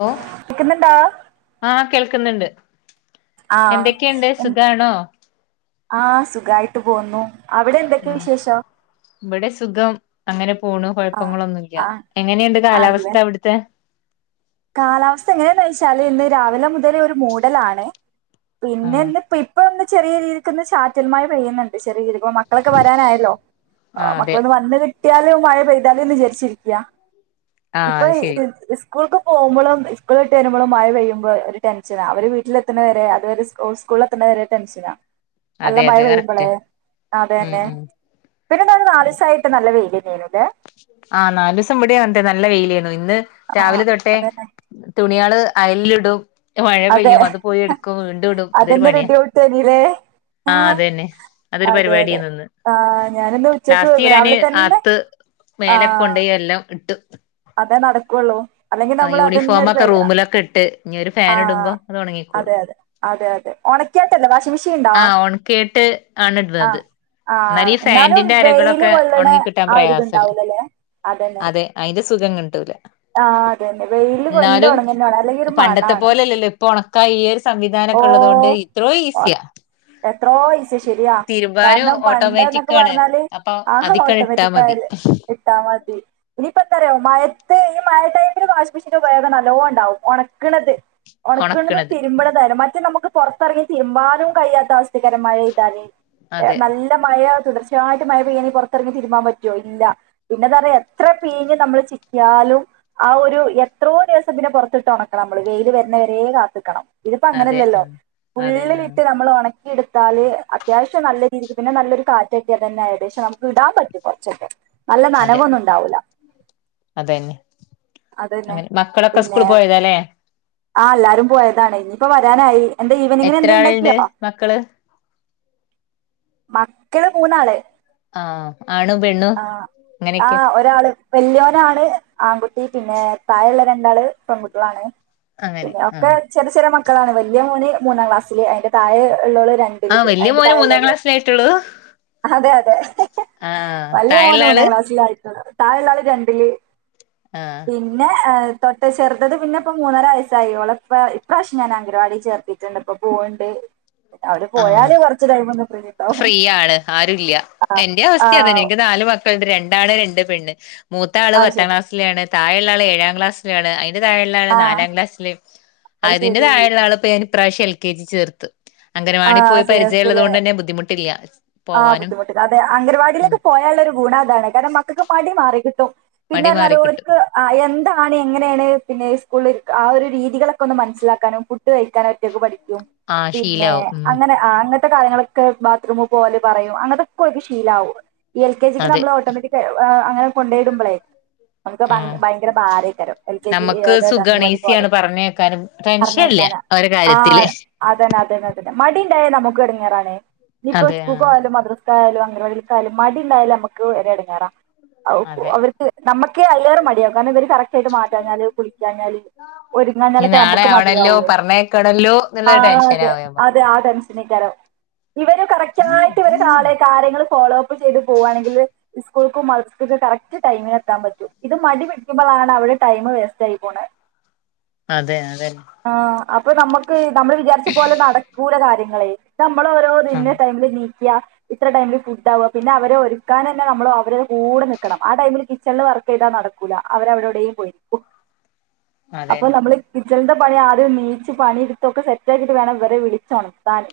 Hello കേക്കുന്നുണ്ടോ ആ കേൾക്കുന്നുണ്ട് ആ എന്തക്കെണ്ട് സുഖണോ ആ സുഖായിട്ട് പോന്നു അവിടെ എന്തൊക്കെ വിശേഷം ഇവിടെ സുഖം അങ്ങനെ പോണു ആ കുഴപ്പങ്ങലൊന്നുല്യ ആ എങ്ങനെയുണ്ട് ആണല്ലേ കാലാവസ്ഥാ അവിടത്തെ കാലാവസ്ഥ എങ്ങനെയന്ന് വെച്ചാല് ഇന്ന് രാവിലെ മുതൽ ഒരു മൂഡലണ് പിന്നെ ആഹ് എന്ത് പിപ്പഒന്നിച്ച ചെറിയ രീതിൽക്ക് ഒന്ന് ചാറ്റൽമഴ പെയ്യുന്നുണ്ട് ചെറിയ രീതി അപ്പ മക്കളൊക്കെ വരാനായല്ലോ ആഹ് അതെ മക്കളൊന്ന് വന്ന്ത് കുട്ടിയാലു മഴ പെയ്താലൊന്നു വിചാരിച്ചിരിക്കയ ആഹ് ഇപ്പൊ അത് ശരി ഇ ഈസ് കുക്ക് പോകുമ്പോഴും ഇസ്കൂളിട്ട് വരുമ്പോഴും മഴ പെയ്യുമ്പോ ഒരു ടെൻഷനാ അവര് വീട്ടിലെത്തുന്നവരെ അത്ര്സ്കൂളില് എത്തണ വരെ ടെൻഷനാ നല്ല അതെ മഴ അതെ പെയ്യുമ്പോളേ കറക്റ്റ് അതെ ഉം തന്നെ ഉം പിന്നെന്ത നാല്സമായിട്ട് നല്ല വെയില് തേനുക ആഹ് നാല്സം ഇവിടെ ഉണ്ട് നല്ല വെയില് ഇന്ന് ആ രാവിലെ തൊട്ടെ അതന്നെ തു കിയാള് അയലിലിടും മഴ അതെ പെയ്യും അത് പോയി എടുക്കും വിടും ഇടും ഇതൊരു അതന്നെ ഒരു പണിയാ ഡ്യൂട്ടനിലേ ആ അത തന്നെ അതൊരു അതെ പരിപാടി അതെ നിന്ന് ആ ഞാനിന്ന് ഉച്ചക്ക് ലാസ്റ്റ് ഞാന് രാവിലെ തന്നെ അത്ത് മേലെ കൊണ്ടോയി എല്ലാം ഇട്ട് അതെ നടക്കുവുള്ളൂ അല്ലെങ്കിൽ നമ്മൾ അതിന്റെ ഒരു പുറകെ റൂമിലൊക്കെ ഇട്ട് ഇനി ഒരു ആ ഫാൻ ഇടുമ്പോ അത് ഉണങ്ങിക്കോളും അതെ അതെ അതെ അതെ ഒണക്യാട്ടല്ല വാഷിമിഷൻ ആഹ് ഉണക്കിയിട്ട് ആണ് ആ ഇടുന്നത് ആ എന്നാൽ ഈ എന്നാലും ഫാൻറ്റിന്റെ വെയില് അരകളൊക്കെ കൊള്ളണ ഉണങ്ങി കിട്ടാൻ ആ ഒരു പ്രയാസല്ലേ ഇതുണ്ടാവൂലല്ലേ അതന്നെ അതെ അതിന്റെ ആ അതന്നെ വെയില് കൊണ്ട് എന്നാലും ഉണങ്ങുന്നതാണ് അല്ലെങ്കിൽ ഒരു പണ്ടത്തെ മണാണ് പോലെല്ലല്ലോ ഇപ്പൊ ഉണക്ക ഈ ഒരു സംവിധാനം ഓക്കെ ഉള്ളത് കൊണ്ട് ഇത്രോ ഇസിയ ഈസിയാ എത്രോയോ ഇസി ശരിയാ തിരുമ്പാനും കാരണം പണ്ട എന്നൊക്കെ ഓട്ടോമാറ്റിക് ആണ് പറഞ്ഞാല് അപ്പൊ ആ ഹാ ഹാ അതിക്കണ് എന്ന് ഇട്ടാ മതി പറഞ്ഞിട്ടമതി ഇട്ടാ മതി ഇനി ഇപ്പത്തരയോ മയ്ത്ത് ഈ മഴ ടൈമില് വാഷി മെഷീൻ വേഗ നല്ലോണ്ടാവും ഉണക്കണത് ഒണകാണാത് ഉണക്കണത് തിരുമ്പനതാണ് മറ്റേ നമുക്ക് പുറത്തിറങ്ങി തീരുമാനും കഴിയാത്ത അവസ്ഥതികര മഴ ഇതാനെ അതെ നല്ല മഴ തീർച്ചായിട്ടും മഴ പെയ്യണ പുറത്തിറങ്ങി തിരുമാൻ പറ്റുമോ ഇല്ല പിന്നെന്താ പറയുക എത്ര പെയഞ് നമ്മൾ യാലും ആ ഒരു എത്രോ ദിവസം പിന്നെ പുറത്തിട്ട് ഉണക്കണം നമ്മള് വെയില് വരുന്നവരെ കാത്തിക്കണം ഇതിപ്പ അതെ അങ്ങനെയല്ലല്ലോ ആ അതെ ആ ഫുള്ളിലിട്ട് നമ്മൾ ഒണ എടുത്താല് അത്യാവശ്യം നല്ല രീതിക്ക് പിന്നെ നല്ലൊരു കാറ്റൊക്കെ തന്നെ ആയത് പക്ഷെ നമുക്ക് ഇടാൻ പറ്റും കുറച്ചൊക്കെ നല്ല അതെ നനവൊന്നും ഉണ്ടാവൂല അതന്നെ അതന്നെ അങ്ങനെ മക്കളൊക്കെ സ്കൂൾ പോയതല്ലേ ആഹ് എല്ലാരും പോയതാണ് ഇനിയിപ്പോ വരാനായി എന്താ ഈവനിങ്ങിനു എത്ര എന്ത ആളുണ്ട് ഉണ്ടാക്കിയോ മക്കള് മക്കള് മൂന്നാള് ആ ആണു പെണ്ണും ആ ആ അങ്ങനൊക്കെ ഒരാള് വല്യോനാണ് ആൺകുട്ടി പിന്നെ താഴൊള്ള രണ്ടാള് പെൺകുട്ടികളാണ് അങ്ങനെ പിന്നെ ഒക്കെ ആഹ് ചെറ് ചെറിയ മക്ക് ക്കളാണ് വലിയ മോന് മൂന്നാം ക്ലാസ്സില് അതിൻ്റെ താഴെ ള്ളോള് രണ്ടില് ആഹ് വല്യ അതിന്റെ മോന് മൂന്നാം താഴെയുള്ള ക്ലാസ്സിലായിട്ടുള്ളൂ അതെ അതെ ആഹ് വല്ല്യ താഴെയുള്ള മോന് ആള് മൂന്നാം ക്ലാസിലായി താഴെയുള്ള ആള് രണ്ടില് ആഹ് പിന്നെ ഏഹ് തൊട്ട് ചെറുത്തത് പിന്നെ ഇപ്പ മൂന്നര വയസ്സായി ഓള് ഇപ്പ ഇപ്രാവശ്യം ഞാൻ അംഗനവാടി ചേർത്തിട്ടുണ്ട് ഇപ്പൊ പോവണ്ട് പിന്നെ അവര് പോയാല് കുറച്ച് ടൈമോന്നു ഫ്രീ ഉണ്ടാവും ഫ്രീ ആണ് ആരുല്ലൃാ എന്റെ അവസ്ഥ അതെ ആഹ് എനിക്ക് നാല് മക്ക് [unintelligible] രണ്ടാണ് രണ്ട് പെണ്ണ് മൂത്ത ആള് അത് പത്താം ശരി ക്ലാസിലാണ് താഴെയുള്ള ആള് ഏഴാം ക്ലാസ്സിലാണ് അ അതിന്റെ താഴെയുള്ളാള് ആഹ് നാലാം ക്ലാസില് അത് അതിന്റെ ശരി താഴെയുള്ള ആളിപ്പൊ ഇപ്രാവശ്യം എൽ കെ ജി ചേർ [unintelligible] അംഗനവാടി പോയി പരിചയളുള്ളത് കൊണ്ട് തന്നെ ബുദ്ധിമുട്ടില്ല ആഹ് പോവാനും ബുദ്ധിമുട്ട് അതെ ഉം അംഗനവാടിയിലേക്ക് പോയാലുള്ള ഒരു ഗുണം അതാണ് കാരണം മക്കൾക്ക് മടി മാറിക്കിട്ടും മടി പിന്നെല്ലാ മാറി കിട്ടും ഓർക്ക് എന്താണ് എങ്ങനെയാണ് പിന്നെ സ്കൂളില് ആ ഒരു രീതികളൊക്കെ ഒന്ന് മനസ്സിലാക്കാനും ഫുഡ് കഴിക്കാനും ഒറ്റൊക്കെ പഠി ക്കും ആഹ് പിന്നെ ശീലാവും ഉം അങ്ങനെ ആഹ് അങ്ങ ത്തെ കാര്യങ്ങളൊക്കെ ബാത്റൂമ് പോലെ പറയും അങ്ങനത്തൊക്കെ ഓർക്ക് ശീലാവും എൽ കെ ജിക്ക് അതെ നമ്മൾ ഓട്ടോമാറ്റിക് [unintelligible] നിങ്ങൾ കൊണ്ടയിടുമ്പളേ ആഹ് [unintelligible] ഭയങ്കര ഭാരക്കരം എൽ കെ ജി നമ്മക്ക് സുഖാണ് അംഗനവാടി ഈസിയാണ് പോവാനൊക്കെ പറഞ്ഞേക്കാനും ടെൻഷനില്ല പറഞ്ഞയക്കാനാ അവരെ കാര്യത്തില് ആഹ് അതന്നെ അതന്നെ അതന്നെ മടി [unintelligible] നമുക്ക് ഇടങ്ങാറാണേ ഇനീപ്പോ അതെ ആ കൂൾക്കായാലു മദ്രസ് യാലും അംഗനവാടിക്കല മടിണ്ടായാല് നമുക്ക് വരെ ഇടങ്ങാറാ അവു അതെ അവർക്ക് നമുക്ക് അതിലേറെ മടിയാ കാരണം ഇവ കറക് ട്ട് മാറ്റാഞ്ഞാല് കുളിക്കാഞ്ഞാല് ഇനി ഒരുങ്ങഞ്ഞാലൊക്കെ നാളെ നമുക്ക് ആവണല്ലോ മതിയാവോ പറഞ്ഞേക്കണല്ലോ ആ എന്നുള്ളൊരു അതെ ടെൻഷനാവും നമ്മക്ക് അതെ ആ ടെൻഷനായിക്കാരം ഇവരെ കറക് ടായിട്ട്വ കാളെ കാര്യങ്ങള് ഫോളോ അപ്പ് ചെയ്ത് പോവാണെങ്കിൽ സ്കൂൾക്കും മദ്‌റസക്കും കറക്റ്റ് ടൈമിന് എത്താൻ പറ്റും ഇത് മടി പിടിക്കുമ്പോൾാണ് അവിടെ ടൈമ് വേസ്റ്റായി പോണേ അതെ അതെ പ്പൊ നമ്മക്ക് നമ്മള് വിചാരിച്ച പോലെ നടക്കൂല കാര്യം നിങ്ങളെ നമ്മള ആ ഓരൊതിന് മ്മളിണിക്ക ഇത്ര ടൈമില് ഫുഡ് ആവുക പിന്നെ അവരെ ഒരുക്കാൻ തന്നെ നമ്മ അവരെ കൂടെ നിക്കണം ആ ടൈമില് കിച്ചണില് വർക്ക് ചെയ്താ നടക്കൂല അവര അവരെടെലും പോയിരിക്കും അപ്പോ അതന്നെ നമ്മള് എൻ്റെ പണി ആദ്യം ണീച്ച് പണി ടുത്ത് ഒക്കെ സെറ്റ് ആക്കീട്ട് വേണം വരെ വിളിച്ചോണത്തിന്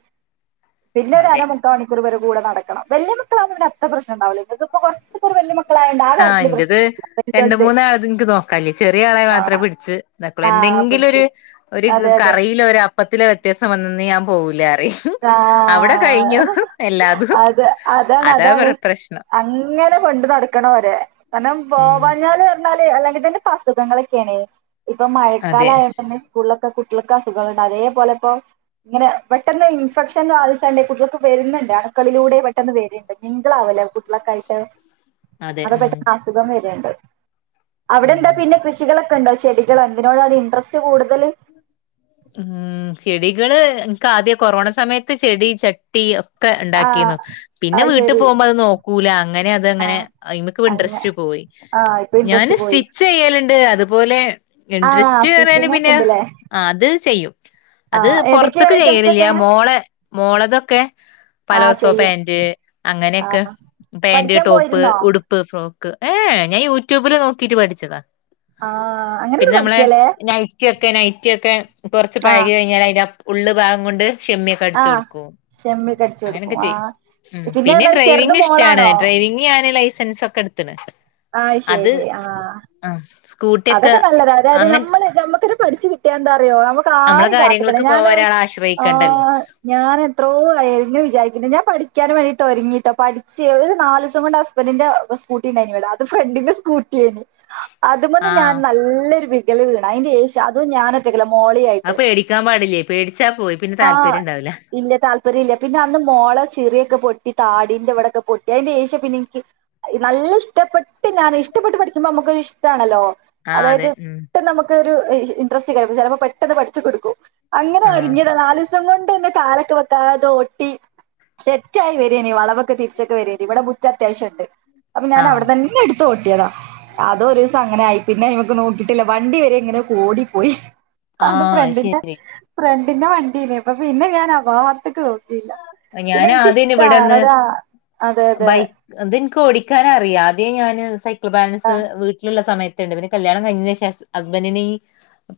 അതെ പിന്നൊരര മുക്കാമണിക്കൂർ വരും കൂടെ നടക്കണം വെല്ല്യമക്കളാണെ അത്ര പ്രശ്ന ഉണ്ടാവൂല ഇങ്ങക്കിപ്പോ കുറച്ചീസം ഒരു വല്ല്യ മക്ക ആഹ് എന്റത് രണ്ട് മൂന്നാളത് ഇൻക്ക് നോക്കനില്ല ചെ ചെറിയ ആളെ മാത്രേ പിടിച്ച് നക്കളൂ ആഹ് പിടിച്ചു എന്തെങ്കിലൊരു അതെ അതെ കറിയിലോ ഒരു അപ്പത്തിലോ വ്യത്യാസം വന്നാ ന്ന് ഞാൻ പോകൂ ആഹ് എല്ലാതും അത് അതാണ് അതാ അതാണ് പ്ര പ്രശ്നം അങ്ങനെ കൊണ്ട് നടക്ക ക്കണ വരെ കാരണം ഉം പോവാഞ്ഞാല് ല് അല്ലെങ്കതിന്റെ അസുഖങ്ങളൊക്കെയാണ് ഇപ്പൊ മഴക്കാല അതെ ആയൊണ്ടെന്നെ തന്നെ സ്കൂളിലക്കെ കുട്ട ക്കെ സുഖാണ് അതേപോലെ ഇപ്പോ ഇങ്ങനെ പെട്ടെന്ന് ഇൻഫെക്ഷൻ ബാധിച്ചണ്ടേ കുട്ടികൾക്ക് വരുന്നുണ്ട് അണക്കളിലൂടെ പെട്ടെന്ന് വരുണ്ട് നിങ്ങളാവല്ലോ കുട്ടികളക്കായിട്ട് അതെ അവിടെ പെട്ട ഉം അസുഖം വര ഞങ്ങൾ അവിടെന്താ ഉം പിന്നെ കൃഷികളെ ഉണ്ടോ ചെടികളോ എന്തിനോടാണ് ഇൻട്രസ്റ്റ് കൂടുതൽ ഉം ചെടികള് എനിക്ക് ആദ്യ കൊറോണ സമയത്ത് ചെടി ചട്ടി ക്കെ ആ ഉണ്ടാക്കീന്നു പിന്നെ അത് വീട്ടിൽ ശരി പോകുമ്പോ അത് നോക്കൂല അങ്ങനെ ആ അങ്ങനെക്ക് അങ്ങ ഇൻട്രസ്റ്റ് പോയി ആ ഇപ്പൊ ഞാന് ഇൻട്രസ്റ്റ് പോയി സ്റ്റിച്ച് ചെയ്യലുണ്ട് അതുപോലെ ആഹ് ഇൻ്രസ്റ്റ് സ്റ്റിച്ചിങ് ഒക്കെ പിന്നെ ഉണ്ട്ല്ലേ അത് ചെയ്യും അത് ആഹ് ഏതൊക്കെയ പുറത്തക്ക് ഐറ്റംസ് ചെയ്യണില്ല ഒക്കെ മോള മോളതൊക്കെ ആഹ് പലാസോ ചെയ്യും പാന്റ് അങ്ങയൊക്കെ പെ പാന്റ് പഠിക്കാൻ ടോപ്പ് പോയിരുന്നോ ഉടുപ്പ് ഫ്രോക്ക് ഏഹ ഞാൻ യൂട്യൂബില് നോക്കിട്ട് പഠിച്ചതാ ആ അങ്ങനെയൊക്കെ പിന്നെ നമ്മളെ പഠിക്കല്ലേ നൈറ്റി ഒക്കെ നൈറ്റി ഒക്കെ കുറച്ച് ആഹ് പഴകി കഴിഞ്ഞാ അതിന്റെ ഉള്ള് ഭാഗം കൊണ്ട് ഷിമ്മിയൊക്കെ അടിച്ച് ആഹ് കൊടുക്കും ഷെമ്മി ഒക്കെ അടിച്ചു കൊടുക്കും അങ്ങനെയൊക്കെ ചെയ്യും ആഹ് പിന്നെ പറഞ്ഞാല് ചെറുത് ഡ്രൈവിംഗ് ഇഷ്ടാണ് മോളാണോ ഡ്രൈവിംഗ് ഞാന് ലൈ സെൻസ് ഒക്കെ എടുത്തിന് ആഹ് ശരി ആ സ്കൂട്ടിയൊക്കെ അതൊക്കെ നല്ലത അതായത് അങ്ങനെ നമ്മള് നമ്മുക്കൊരു പഠിച്ചു കിട്ടിയാ എന്താ അത്രയോ നമുക്ക് നമ്മളെ ആരും കാത്തിക്കണ കാര്യങ്ങൾക്ക് ഞാൻ പോവാൻ ഒരാളെ ആ ആശ്രയിക്കണ്ടല്ലോ ഞാൻ എത്രയോ ആയി വിചാരിക്കുന്നത് ഞാൻ പഠിക്കാൻ വേണ്ടിട്ട് ഒരുങ്ങിട്ടോ പഠിച്ച് ഒരു നല് ദിവസം കൊണ്ട് ഹസ്ബൻഡിന്റെ സ്കൂട്ടിണ്ടായിനി വിട അത് ഫ്രണ്ടിന്റെ സ്കൂട്ടി ആയി അതുമേന്ന് ഞാൻ ആഹ് നല്ലൊരു വീ ളവിവീണ അതിന്റെ അതും ഞാൻ അത് മോളിയായിട്ട് പേടിക്കാൻ പാടില്ലേ പേടിച്ചാ പോയി പിന്നെ ആഹ് താല്പര്യം ഉണ്ടാവില്ല ഇല്ല താല്പര്യമില്ല പിന്നെ അന്ന് മോള ചിറിയൊക്കെ പൊട്ടി താ ടിന്റെവിടൊക്കെ പൊട്ടി അതിന്റെ ശേഷം പക്ഷെ എനിക്ക് നല്ല ഇഷ്ടപ്പെട്ട് ഞാൻ ഇഷ്ടപ്പെട്ട് പഠിക്കുമ്പോൾ നമുക്കൊരു ഇഷ് ഇതാണല്ലോ ആ അതായത് അതെ ഉം ഇപ്പ നമുക്കൊരു ഇൻട്രസ്റ്റ് കാര് ചിലപ്പോ പെട്ടെന്ന് പഠിച്ചു കൊടുക്കും അങ്ങനെ ആഹ് ഒരുങ്ങിയതാ നാല് സം കൊണ്ട്ന്നെ കാലൊക്കെ വെക്കാതെ ഓട്ടി സെറ്റ് ആയി വരി വളവൊക്കെ തിരിച്ചൊക്കെ വര ഇവിടെ മുറ്റം ഒക്കെ അത്യാവശ്യമുണ്ട് അപ്പൊ ഞാൻ അവിടെ ആഹ് തന്നെ എടു ൊട്ടിയതാ അതൊരു അങ്ങനെ ആയി പിന്നെ നമക്ക് നോക്കിയിട്ടില്ല വണ്ടി വരെ എങ്ങനെ ഓടിപ്പോയി അത് ആഹ് ഫ്രണ്ടിന്റെ ശരി ഫ്രണ്ട് ന്നെ വണ്ടീന്നെ അപ്പൊ പിന്നെ ഞാൻ അഭാഗത്തക്ക് നോക്കിയില്ല ഞാൻ പിന്നെ ആദ്യം ഇവിടെ എനിക്കിഷ്ടാണ് ഒന്ന് അതാ അതെ അതെ ബൈക്ക് ഓടിക്കാന് അറിയാ അതെ ഞാന് സ ആ ബാലൻസ് വീട്ടിലുള്ള സമയത്ത് ണ്ട് പിന്നെ കല്യാണം കഴിഞ്ഞേന് ശേഷം ഹസ്ബന്ഡന് ഈ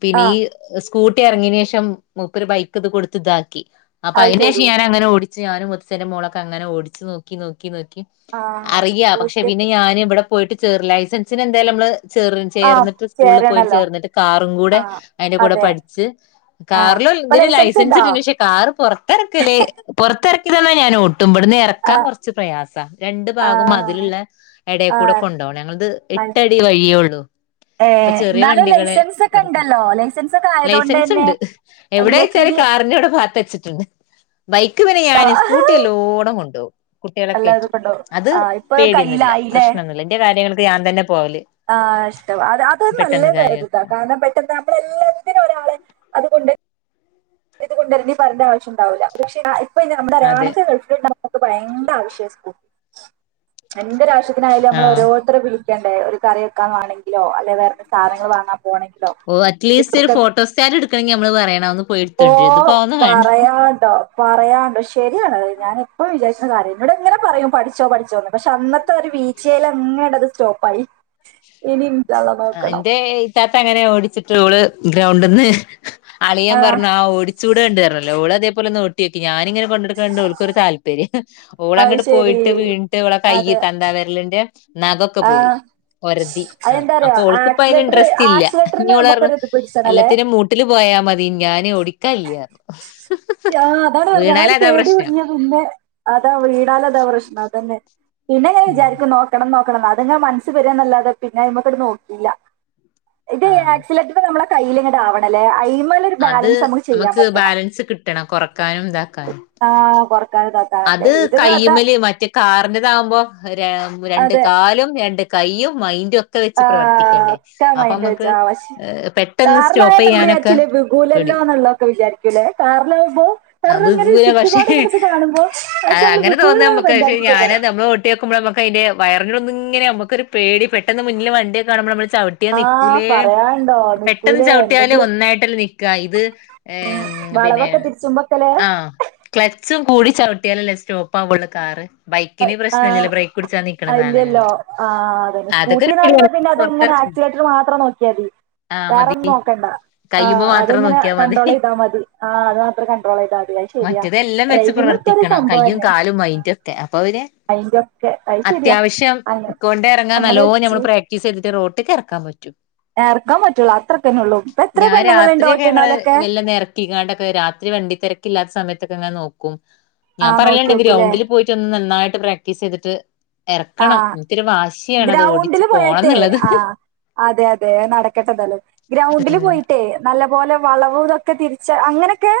പിന്നെ ആ ഈ ഇസ് സ്കൂട്ടി എറങ്ങിയേന് ശേഷം മുപ്പര് ബൈക്ക് ഇത് കൊടുത്ത് ഇതാക്കി അപ്പൊ അത് അയിന് ശേഷം ശരി ഞൻ അങ്ങനെ ഓട് ടിച്ച് ഞാനും മൂത്തച്ചീന്റെ മോളൊക്കങ്ങനെ ഓടിച്ചു നോക്കി നോക്കി ക്കാ ആ അറിയാ പക്ഷെ സ്കൂട്ടി പിന്നെ ഞാനും ഇവിടെ പോയിട്ട് ചേർ ലൈസൻസിന് എന്തായാലും നമ്മള് ചേർ ആ ചേർന്നിട്ട് സ്കൂളിൽ പോയിട്ട് ചേരണല്ലോ ചേർന്നിട്ട് കാറും കൂടെ ആ അയിന്റെ കൂടെ അതെ പഠിച്ച് ആ കാറിൽ ഇപ്പൊ ഇതിന് ലൈസൻസ് ഉണ്ടോ കിട്ടിന് പക്ഷെ കാറ് പൊറത്തെറക്കല് എറക്കി തന്നാ ഞാൻ ഓട് ട്ടും ഇവടുന്ന് ആ ഇറക്കാൻ കുറച്ച് പ്രയാസാ രണ്ടു ആ ഭാഗം മതിലുള്ള ആ എടയ്ക്കൂടെ ആ. കൊണ്ടുപോണം ഞങ്ങളത് എട്ടടി വഴിയേള്ളു ഏ അപ്പൊ ചെറിയ എന്നാലും വണ്ടികളെ ലൈസൻസ് ഒക്കെ ഇവിടത്തെ ഉണ്ടല്ലോ ലൈസൻസ് ഒക്കെ ആയതുകൊണ്ട് ലൈസൻസ് തന്നെ ഉണ്ട് നിങ്ങൾക്ക് എവിടെചോയ്ച്ചാല് ഇനി കാറിന്റെ കൂടെ പാത്ത് വച്ചിട്ടുണ്ട് ബൈക് ക്ക് പിന്നെ ഞാന് സ്കൂട്ടി നല്ലോണം കൊണ്ടുപോകും കുട്ടികളെകേറ്റി എല്ലാരും കൊണ്ടോ അത് ആ ഇപ്പൊ പേടിയൊന്നുല്ല പ്രശ്നൊന്നുമില്ല ന്റെ കാര്യങ്ങൾക് പ്പം ഞാൻ തന്നെ പോവല് ആഹ് ഇഷ്ടം അ അത് പെട്ടെന്ന് കാര്യ നല്ലൊരിതാ കാരണം പെട്ടെന്ന് നമ്മളെ എല്ലാത്തിനും ഒരാളെ അതുകൊണ്ട് ഇതുകൊണ്ടരണ്ടി പറയണ്ട ആവശ്യണ്ടാവൂലാ പക്ഷെ [unintelligible] അപ്പ അതെ നമ്മടെരാണൊക്കെ ഗൾഫിൽ ഇണ്ടാവുമ്പോ ഭയങ്കര ആവശ്യാ സ് എന്തൊരാവശ്യത്തിനായാലും നമ്മൾ ആഹ് ഓരോരുത്തരെ വിളിച്ച് വിളിക്കണ്ടേ ഒരു കറി വെക്കാൻ വേണെങ്കിലോ അല്ലെ വേ ഓ അറ്റ്ലീസ്റ്റ് ഒരു കുട്ടികൾക്ക് ഫോട്ടോസ്റ്റാറ്റ് എടുക്കണമെങ്കിൽ നമ്മള് പറയണം ഒന്ന് പോയി ഓ എടുത്തോണ്ടര് ഇതിപ്പോ അതൊന്നും വേണ്ട പറയാണ്ടോ പറയാണ്ടോ ശരിയാണ് ഞാന് ഇപ്പ വിചാരിച്ച കാര്യാണ് എന്നോട് എങ്ങനെ പറയും പഠിച്ചോ പഠിച്ചോന്ന് പക്ഷെ അന്നത്തെ ഒരു വീഴ്ച്ചയിൽ അങ്ങനെ ആണ് അത് സ്റ്റോപ്പായി ഇനി ഇൻഷാഅള്ള നോക്കണം ച്ചാച്ചാ അങ്ങനെ ഓടിച്ചിട്ട് ഓള് ഗ്രൗണ്ടിന്ന് അളിയൻ ആഹ് പറഞ്ഞു ആ ഓടിച്ചൂടാണ്ട് പറഞ്ഞല്ലോ ഓളത് അതുപോലൊന്ന് ഓട്ടി നോക്കി ഞാനിങ്ങനെ കൊണ്ടെടുക്കണ്ട് ഓൾക്കൊരു താല്പര്യം അത് ഓളങ്ങട്ട് ശരി പോയിട്ട് വീണിട്ട് ഓളെ കൈ അതെ തന്തവിരലിന്റെ നഖമൊക്കെ പോയി ആഹ് ഒരതി അതെന്താറിയോ അപ്പൊ ഓൾക്കിപ്പോ അതിന് ആക്സിലേറ്റർ ഇൻട്രസ്റ്റ് ഇല്ല ഇനി ആക്സിലേറ്ററിന് ഓള് നമുക്കൊരിത് പിടിച്ചണല്ലേ എല്ലാത്തിനും മൂട്ടില് പോയാ മതി ഞാന് ഓട് ക്കാനില്ല ആ അതാണ് പറഞ്ഞെ ആ ഒരു പേടി കുടുങ്ങിയാ പിന്നെ അതാ വീണാലതാ പ്രശ്നം അതന്നെ പിന്നെ ഇങ്ങനെ ഉം വിചാരിക്കും നോക്കണം നോക് നോക്കണന്ന് അതിങ്ങനെ മനസ്സിൽ വര്യ എന്നല്ലാതെ പിന്നെ അയിമ്മക്കട് നോക്കിയില്ല ഇത് ആ ആക്സിലേറ്റർ നമ്മളെ കയ്യിലിങ്ങട് ആവണല്ലേ അയ് അത് നമുക്ക് ബാലൻസ് കിട്ട ണം കൊറക്കാനും ഇതാക്കാനും ആഹ് കൊറക്കാനും താത്താനൊക്കെ അത് ഇത് താത്ത കയ്യ്മല് മറ്റേ കാറിന്റെറതാകുമ്പോ രണ്ട് കാലും രണ്ട് കൈയും മൈ ആ ഒക്ക മൻ വച്ച നമുക്ക് ആ പക്ഷെ പെട്ടെന്ന് കാറിലായ സ്റ്റോപ്പ് നമ്മള് ചെയ്യാനൊക്കെ ച്ചലെ പേടി വിലല്ലോ എന്നുള്ളതൊക്കെ വിചാരിക്കൂല്ലേ കാറിലാവകുമ്പോ കാ എങ്ങനെ ചുറ്റുപാട് എങ്ങന കാണുമ്പോ അ പക്ഷെ നമ്മള് അനെ തോന്നാ വിഗൂല നമമ്മക്ക് പക്ഷെ ഞാന് മെന്റാലിറ്റിക്കാണ് നമ്മള് ഓട്ടിയപ്പോ ഞമ്മക്ക് അതിന്റെ പറഞ്ഞൊന്ന ഇങ്ങനെ നമക്കൊരു പേടി പെട്ടെന്ന് മുന്നിൽ വണ്ടിയൊക്ക കാുമ്പോ നമ്മള് ചവിട്ടിയാ ആ നിക്കൂലേ പറയാണ്ടോ പെട്ടന്ന് നിക്കൂലേ ചവിട്ടിയാലേ എന്തെങ്കിലും ഒന്നായിട്ടല്ല നി ക്കാ ഇത് പിന്നെ വളവൊക്കെ തിരിച്ചുമ്പൊക്കലേ ആ ക്ലച്ചും കൂടി ചവിട്ടിയാലല്ലേ സ്റ്റോപ്പ് ആവുള്ളൂ കാറ് ബൈക്കിന് പ്രശ്നമില്ലല്ലോ ബ്രേക്ക് പിടിച്ചാ നിക്കണ ആ സാധനല്ലേ ഇല്ലല്ലോ ആ് അതെ അതൊക്കെ ഒരു സ്കൂട്ടിന്ന് പേടിയാണ് പറയുമ്പോ പിന്നെ അതെങ്ങനെ പുറത്തിറക്കും ആക്സിലേറ്റർ മാത്രം നോക്കിയാ മതി ആഹ് മതി വേറൊന്നും നോക്കണ്ട ആ കയ്യുമ്മെ മാത്രം അതെങ്ങനെ നോക്കിയാ മതി കണ്ട്രോൾ ചെയ്താൽ മതി ആ അത് മാത്രം കണ്ട്രോൾ ചെയ്താൽ മതിയത് ശരിയാ ഡ്രൈവിങ് കിക്കണം കയ്യും കാലും വൈറ്റൊക്കെ അപ്പ അവര് അതിന്റെ ഒക്കെ അത് ശരിയാ അത്യാവശ്യം അങ്ങനെ കൊണ്ടേ ഇറങ്ങാൻ നല്ലോ അങ്ങനെ ച് നമ്മൾ പ്രാക്ടീസ് ചെയ്തിട്ട് റോട്ടിക്ക് ഇറക്കാൻ പറ്റു ഏർക്കാൻ പറ്റുള്ളൂ അത്രക്കന്നെള്ളൂ ഇപ്പൊ എത്ര ഞാൻ പെണ്ണുങ്ങളുണ്ട് രാത്രിയ ഒക്കെ ഞങ്ങള് ഓട്ടണോലൊക്കെ മെല്ലെ ഇറക്കി ങ്ങാണ്ടൊക്കെ രാത്രി വണ്ടി തിരക്കില്ലാത്ത സമയത്ത ങ്ങെ നോക്കും ആ ഞാൻ നോക്കി പറയുണ്ടെങ്ക നോക്കൂല്ലേ ഗ്രൗണ്ടിൽ പോയിട്ട ഒന്നും നന്നായിട്ട് പ്രാക്ടീസ് ചെയ്തിട്ട് ആ ഇറക്കണം ഇൻത്തൊരു വാശി ഗ്രൗണ്ടില് പോയട്ടെ ആ അതെ അതെ നടക്കട്ടെ ഏതാലും ഗ്രൗണ്ടിൽ പോയിട്ടേ നല്ലപോലെ വളവ് ഇതൊ ക്കെ തിരിച്ച അങ്ങനൊക്കെ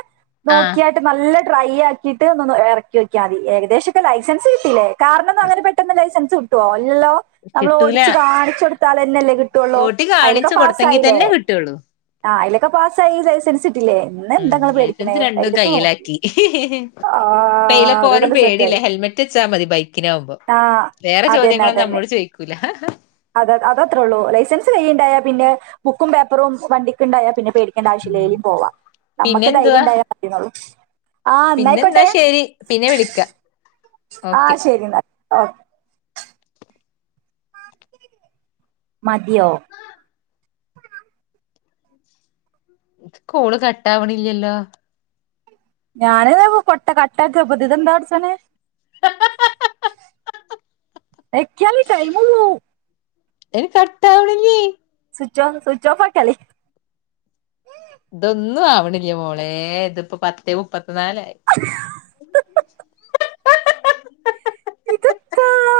ആഹ് നോക്കിയാട്ട് നല്ല ട്രൈ ആക്കിട്ട് ഒന്ന് ഒന്ന് ഇറക്കി നോക്കിയാ മതി ഏകദേശൊക്കെ ലൈസൻസ് കിട്ടില്ലേ കാരണം അങ്ങന പെട്ടന്ന് ലൈസ കിട്ടോ ഇല്ലല്ലോ നമ്മൾ കിട്ടൂല ഓടിച്ച് കാണിച്ചെടുത്താലല്ലേ കിട്ടുള്ളൂ ഓട്ടി അതിലൊക്കെ കാണിച്ചു കൊടുത്തെങ്കി പാസായില്ലേ തന്നെ കിട്ടുള്ളൂ ആ ഐലൊക്കെ പാസായി ലൈസ ഉം ലൈസൻസ് രണ്ടും നോക്കി കയ്യിലാക്കി ആ ഇപ്പയില അത് പോവാനും നല്ല പേടില്ല സെറ്റായി ഹെൽമെറ്റ് വച്ചാ മതി ബൈക്കിലാവുമ്പോ ആ വേറെ അതന്നെ ചോദ്യങ്ങളൊന്നും അതന്നെ നമ്മളോട് ചോയ് അത ത് അതത്രേ ഉള്ളൂ ലൈസൻസ് കയ്യില്ണ്ടാ ഏപിന്നെ ബുക്കും പേപ്പറും വണ്ടിക്ക് ഇണ്ടായ പിന്നെ പേടിക്കേണ്ട ആവശ്യല്ല ഉം ഏലിം പോവാ പിന്നെ നമ്മക്ക് ധൈര്യം എന്തുവാ ഇണ്ടായാ മതീന്നൊള്ളൂ പിന്നെ ഇന്നാ ശെരി പിന്നെ വിളിക്ക ആ ഓക്കെ ശെരി അന്ന ഓ മതിയോ കാള് കട്ട്‌ ആവ്ണില്ല്യല്ലോ ഞാന് കൊട്ട കട്ട്‌ ആക്കാപ്പത് ഇതെന്താ വടച്ചോനെ ഹ ഹ ഹ വെക്ക [unintelligible] ടൈമ് പുവ്വും എടി കട്ട്‌ ആവ്ണില്യേ സ്വിച്ച് ഓഫ്‌ സ്വിച്ച് ഓഫ്‌ ആക്കിയാളി ഇതൊന്നുആ ആവണില്ല്യ മോളെ ഇതിപ്പോ പത്ത് മുപ്പത് [unintelligible] ഇത്പ്പള്ളേ